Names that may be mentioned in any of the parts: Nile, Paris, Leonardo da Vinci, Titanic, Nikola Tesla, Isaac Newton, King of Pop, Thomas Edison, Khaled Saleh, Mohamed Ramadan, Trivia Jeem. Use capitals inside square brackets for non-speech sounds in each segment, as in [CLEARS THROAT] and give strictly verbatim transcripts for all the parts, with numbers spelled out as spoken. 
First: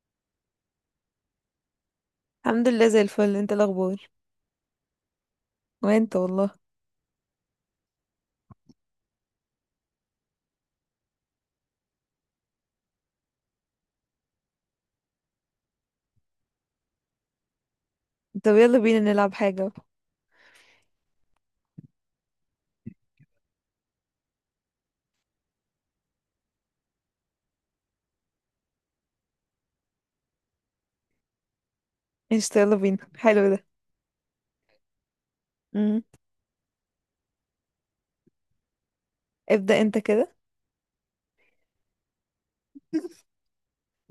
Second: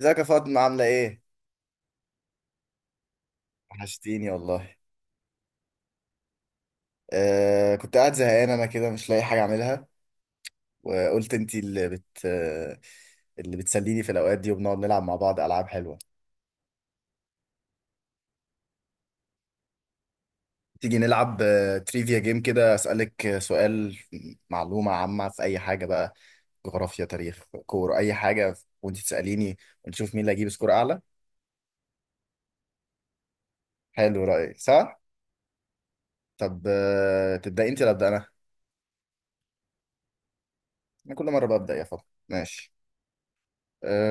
ازيك يا فاطمة، عاملة ايه؟ الحمد لله زي الفل، انت الاخبار؟ وحشتيني والله. وانت والله. آه كنت قاعد زهقان انا كده، مش لاقي حاجة اعملها. وقلت انتي اللي بت آه، اللي بتسليني في الاوقات دي، وبنقعد نلعب مع بعض العاب حلوة. طب يلا بينا نلعب حاجة. تيجي نلعب آه، تريفيا جيم، كده اسألك آه، سؤال معلومة عامة في اي حاجة بقى، جغرافيا، تاريخ، كورة، اي حاجة. وانتي تسأليني، ونشوف مين اللي هيجيب سكور اعلى. قشطة يلا بينا، حلو ده. حلو، رأيي صح؟ امم. طب آه، تبدأي انتي ولا ابدأ انا؟ ابدأ انت كده. انا كل مرة ببدأ يا فاطمة. ماشي.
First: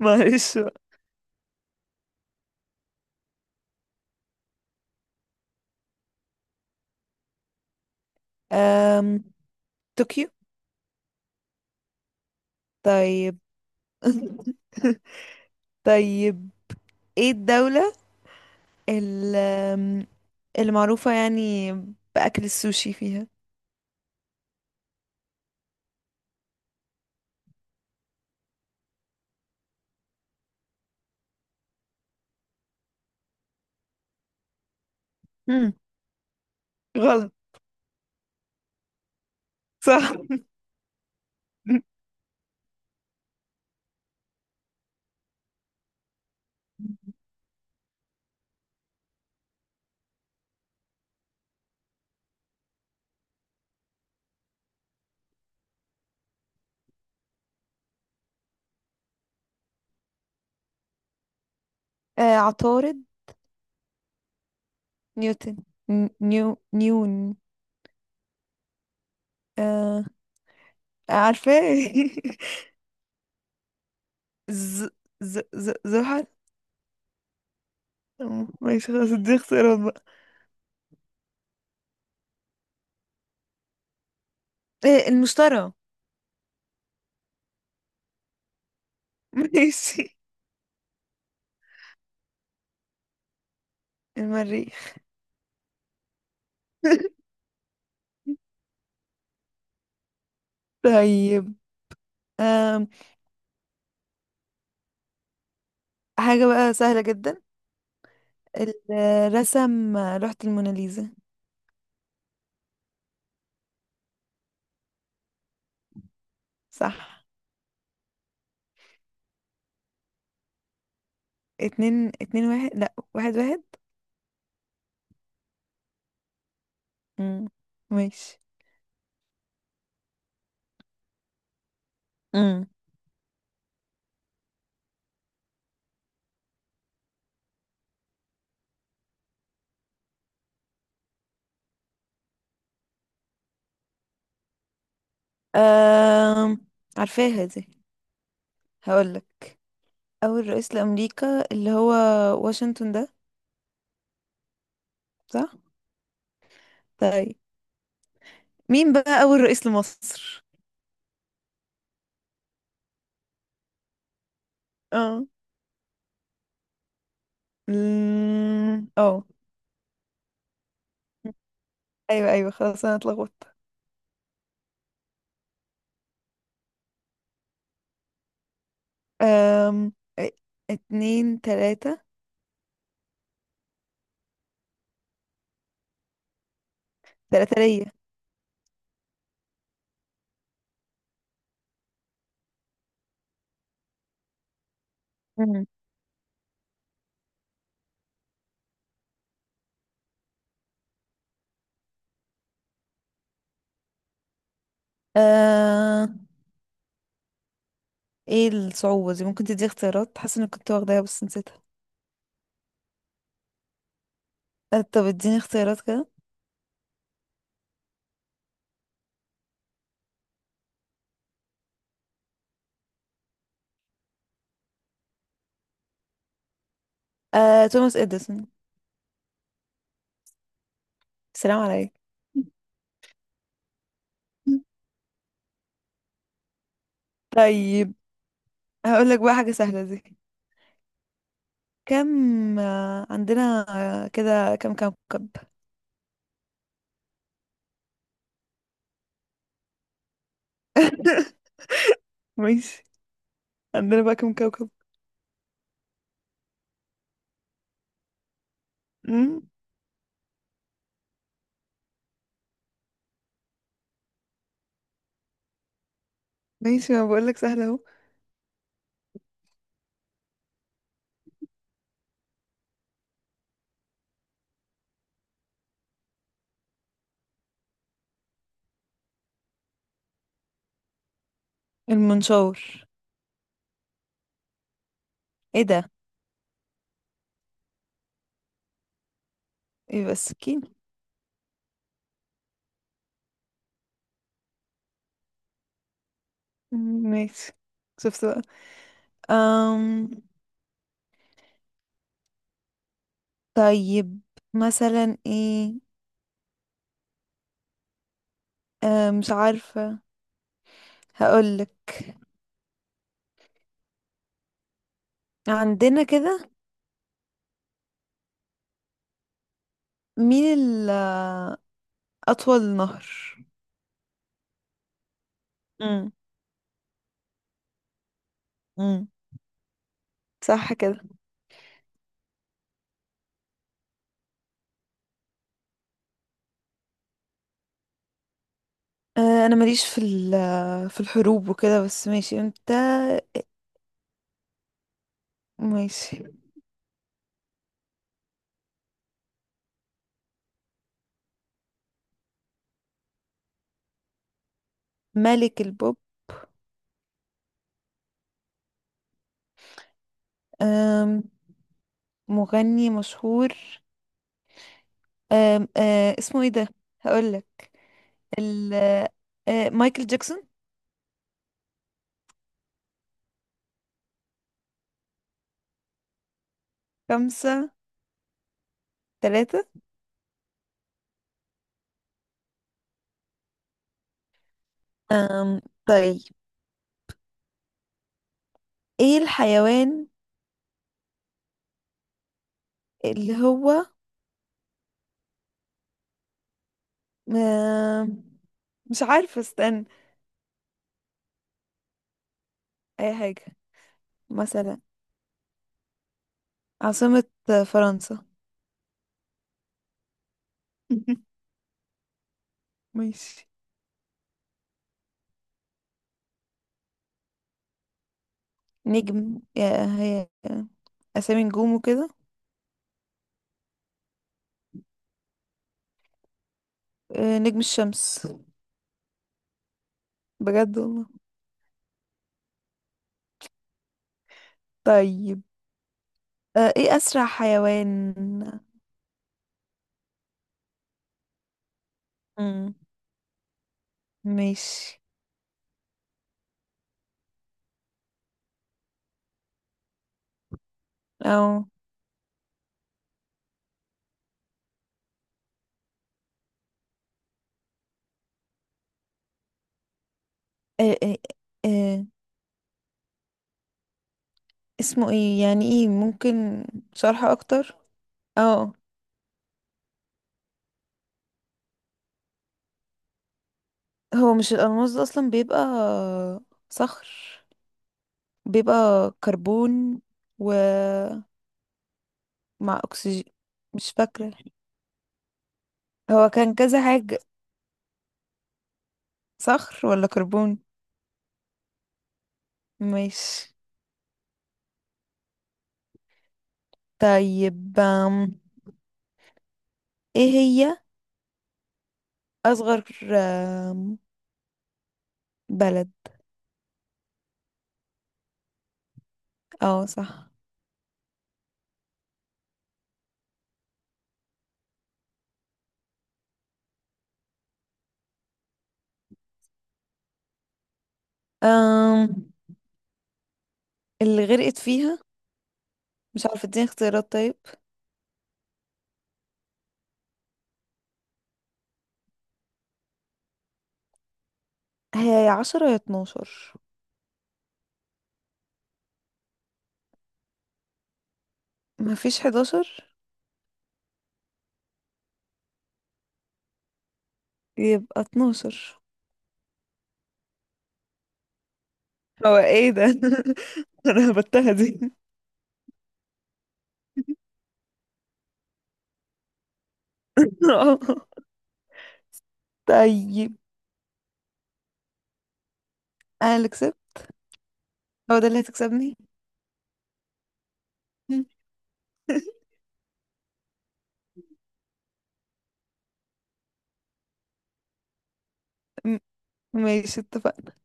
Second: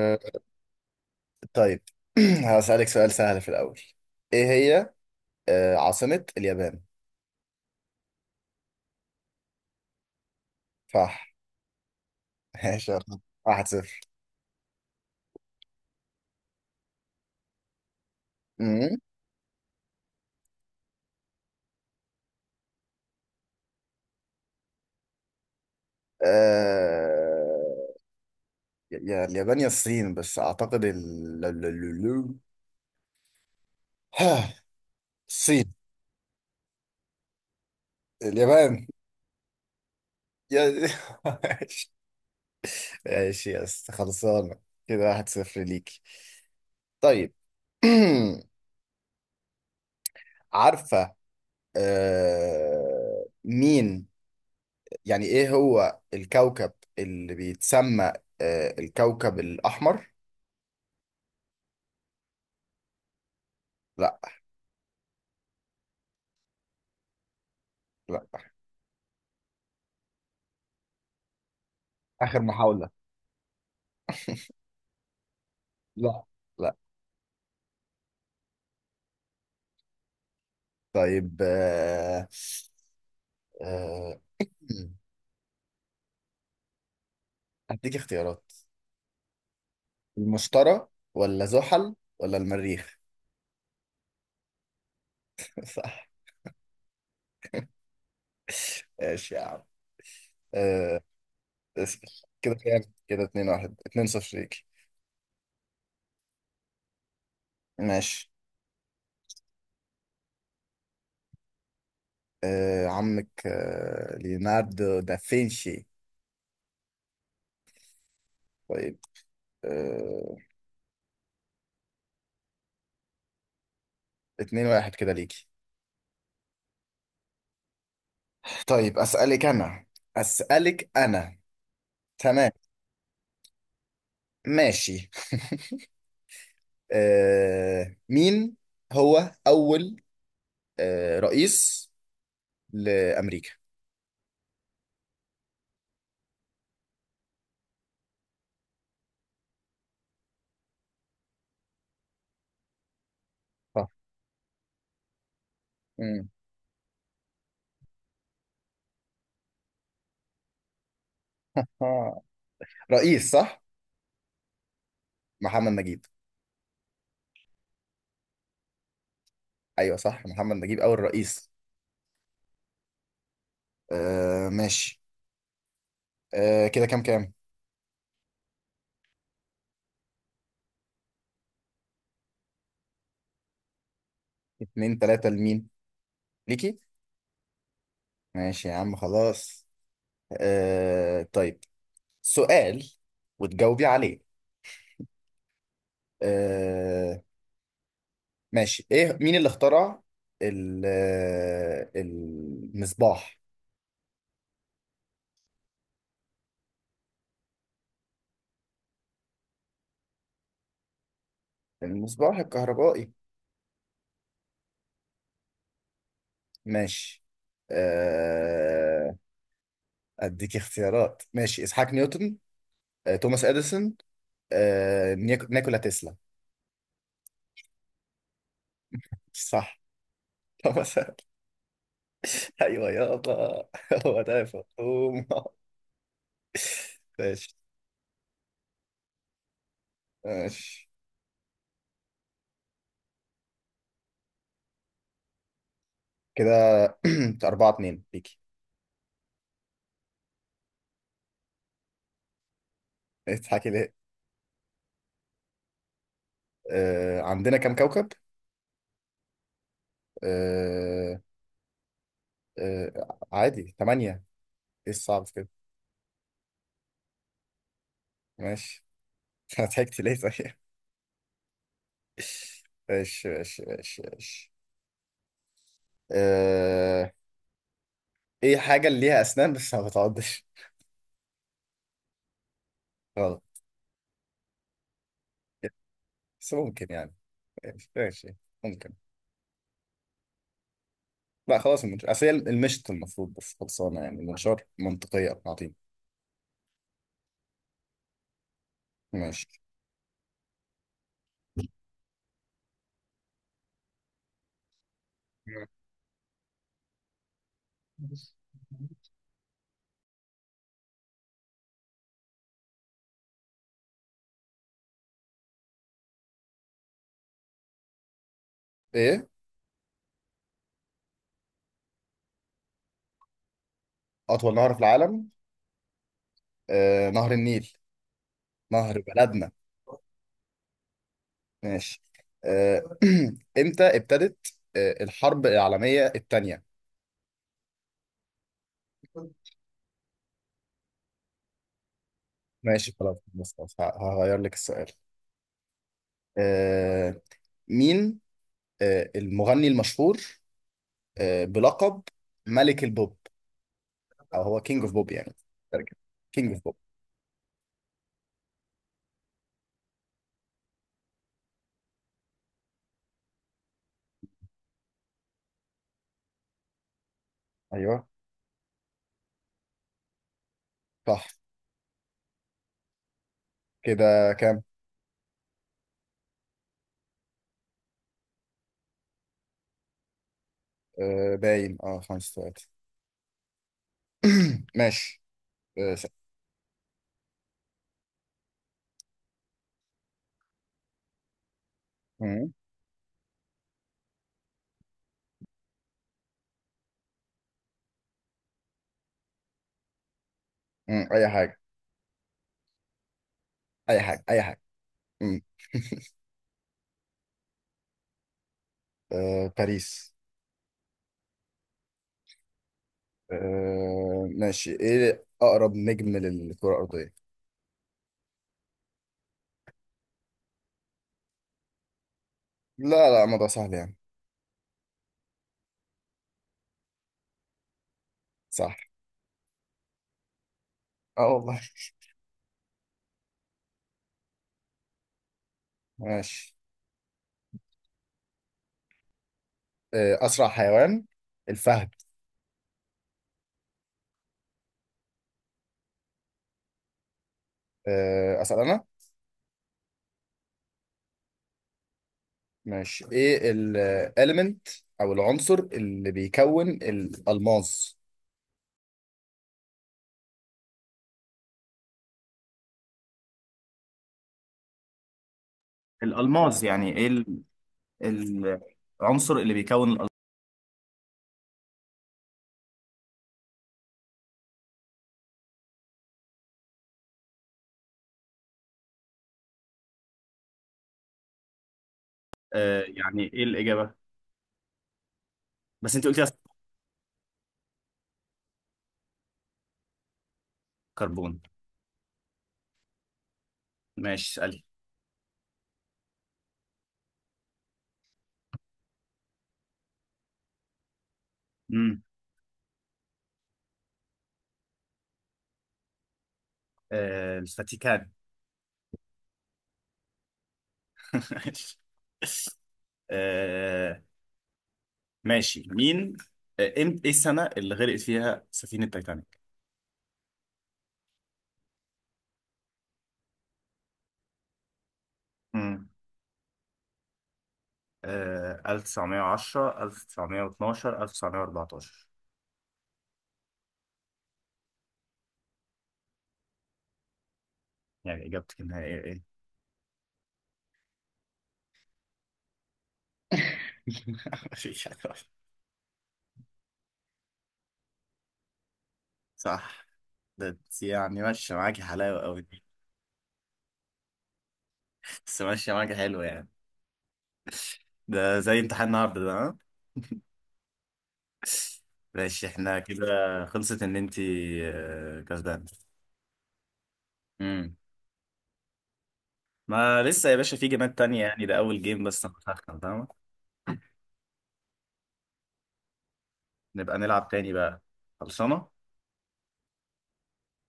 [LAUGHS] معلش بقى. طيب. [CLEARS THROAT] هسألك سؤال سهل في الأول. إيه هي آه، عاصمة اليابان؟ أم... طوكيو. صح. [LAUGHS] ماشي، يلا. طيب. واحد صفر. [LAUGHS] طيب. ايه الدولة أمم. ال- أم، اللي معروفة يعني بأكل السوشي فيها؟ آه، يا اليابان يا الصين، بس أعتقد ال... ال- ال- ال- ها، امم، الصين. غلط. اليابان. صح. يا [LAUGHS] ماشي. [LAUGHS] ماشي، يس، خلصانة. كده واحد صفر ليك. طيب. [CLEARS THROAT] عارفة آه، مين يعني ايه هو الكوكب اللي بيتسمى آه، الكوكب الأحمر؟ آه، عطارد. لا. نيوتن. ن- نيو نيون. لا. آه، عارفة. آخر محاولة. [LAUGHS] ز ز ز لا. زحل. لا. اه ماشي، خلاص دي اختيارات بقى. طيب. آه، آه، مم. إيه، المشتري؟ هديك اختيارات. [LAUGHS] ماشي. المشتري ولا زحل ولا المريخ؟ المريخ. [LAUGHS] صح. [LAUGHS] ماشي يا عم. آه، طيب. اسأل. كده كام؟ أم. كده اتنين واحد اتنين صفر ليك. حاجة بقى سهلة جدا، ماشي. الرسم لوحة الموناليزا. آه، عمك آه، ليوناردو دافنشي. صح. طيب. آه، اتنين اتنين واحد، لا واحد واحد. اتنين واحد كده ليك. مم. ماشي. طيب، أسألك أنا، أسألك أنا. تمام. امم. ماشي. [LAUGHS] آه، مين هو أول آه، رئيس لأمريكا؟ أم. عارفاها دي، هقولك. أول رئيس لأمريكا اللي هو واشنطن ده. صح. صح. مم. طيب، مين بقى أول رئيس لمصر؟ آه. رئيس، صح؟ اه. محمد نجيب. مم. اه. أيوه صح، محمد نجيب أول رئيس. ايوه، ايوه، خلاص انا اتلخبطت. آه، ماشي. آه، كده كام كام؟ أم... إيه، اتنين تلاتة. اتنين تلاتة لمين؟ ليكي؟ تلاتة ليا. ماشي يا عم خلاص. آه، طيب، سؤال وتجاوبي عليه. مم. آه، ماشي. ايه، مين اللي اخترع ال- المصباح، أه... ايه الصعوبة دي؟ ممكن تدي اختيارات، حاسة اني كنت واخداها بس نسيتها. المصباح الكهربائي؟ أه طب اديني اختيارات كده. ماشي. آه، اديك اختيارات. ماشي، اسحاق نيوتن، آه، توماس اديسون، آه، نيك- نيكولا تسلا. أه... توماس اديسون. صح. توماس. [LAUGHS] سلام عليك. [LAUGHS] ايوه يابا، هو ده يا فطوم. ماشي طيب. هقول لك بقى حاجة سهلة دي. ماشي. كم آه، عندنا، آه، كده كم كوكب؟ كده [CLEARS THROAT] أربعة اتنين ليكي. [LAUGHS] ماشي. تضحكي ليه؟ عندنا بقى كم كوكب؟ آه، عندنا كام كوكب؟ مم. آه، آه، عادي، ثمانية. ايه الصعب في كده؟ ماشي. ما بقول لك سهلة اهو. ماشي. [LAUGHS] انا ضحكت ليه طيب؟ [LAUGHS] ماشي ماشي ماشي ماشي. أه... ايه حاجة اللي ليها اسنان بس ما بتعضش؟ المنشور. غلط. ايه ده؟ بس ممكن يعني. ماشي ماشي. ممكن. ايه بس؟ لا خلاص، المنشار، اصل هي المشط المفروض، بس خلصانة يعني، المنشار منطقية عظيمة. ماشي. شفت بقى. ماشي. أم... طيب، مثلا ايه؟ أم... مش عارفة، هقولك. عندنا كده، ايه مين ال أطول نهر؟ اطول نهر في العالم؟ امم. آه، نهر النيل، نهر امم. بلدنا. صح كده. ماشي. آه، [CLEARS THROAT] امتى ابتدت آه، الحرب العالمية الثانية؟ أه أنا ماليش في ال في الحروب وكده، بس ماشي انت. ماشي خلاص، بص خلاص، ه- هغير لك السؤال. ماشي. آه مين آه المغني المشهور آه بلقب ملك البوب، او هو كينج اوف بوب يعني، ملك ترجمة البوب. كينج اوف بوب؟ أم... مغني مشهور. أم... أه اسمه ايه ده؟ هقولك ايوه ال أه مايكل جاكسون. صح. كده كام؟ خمسة تلاتة. آه باين، اه خمسة ثلاثة. [CLEARS THROAT] ماشي. أم آه س- طيب. ايه الحيوان مم، اللي هو أم، مش عارفة، استنى. مم، اي حاجة، اي حاجة. اي حاجة، اي حاجة. مثلا مم. [LAUGHS] عاصمة فرنسا. آه باريس. [LAUGHS] ماشي. آه ماشي. ايه اقرب نجم للكرة الأرضية؟ نجم؟ يا هي، اسامي نجوم وكده. لا لا، الموضوع سهل يعني. أه، نجم الشمس. صح. بجد والله. اه والله. طيب. ماشي. أه، ايه اسرع حيوان؟ آه، أسرع حيوان، الفهد. مم. ماشي. آه، أسأل أنا. او. ماشي. إيه الإليمنت أو العنصر اللي بيكون الألماس؟ أه، أه، أه، اسمه ايه يعني؟ ايه؟ الألماس ممكن يعني ايه شرح ال- اكتر. ال- اه، العنصر اللي بيكون الألماس؟ هو مش الألماس ده أصلا بيبقى صخر، بيبقى كربون، ومع آه يعني أكسجين. ايه الإجابة؟ مش فاكرة، بس انت قلت لي هو كان كذا حاجة، صخر ولا كربون. كربون. مش ماشي، اسألي. طيب، أم، ايه هي امم. أصغر أم، بلد؟ آه الفاتيكان. اه صح. [LAUGHS] آه ماشي. مين آه إم- ايه السنة اللي غرقت فيها سفينة تايتانيك؟ أم اللي غرقت فيها، مش عارفة اديني اختيارات طيب. آه ألف وتسعمية وعشرة، ألف وتسعمئة واثنا عشر، ألف وتسعمئة وأربعة عشر. هي يا عشرة يا اتناشر. يعني إجابتك النهائية إيه؟ مفيش حداشر. [LAUGHS] مفيش حاجة غلط. يبقى اتناشر. صح. ده انت يعني ماشية معاكي حلاوة هو أوي دي. ايه ده؟ [LAUGHS] انا هبتها دي. بس ماشية معاكي حلو يعني. ده زي امتحان النهاردة ده، ها؟ [LAUGHS] ماشي احنا كده. طيب. خلصت إن أنت آه، كسبانة. انا اللي كسبت، امم. هو ده اللي هتكسبني؟ ما لسه يا باشا، في جيمات تانية يعني، ده أول جيم بس أنا [LAUGHS] بسخن، فاهمة؟ نبقى نلعب تاني بقى. خلصانة؟ م- ماشي، اتفقنا.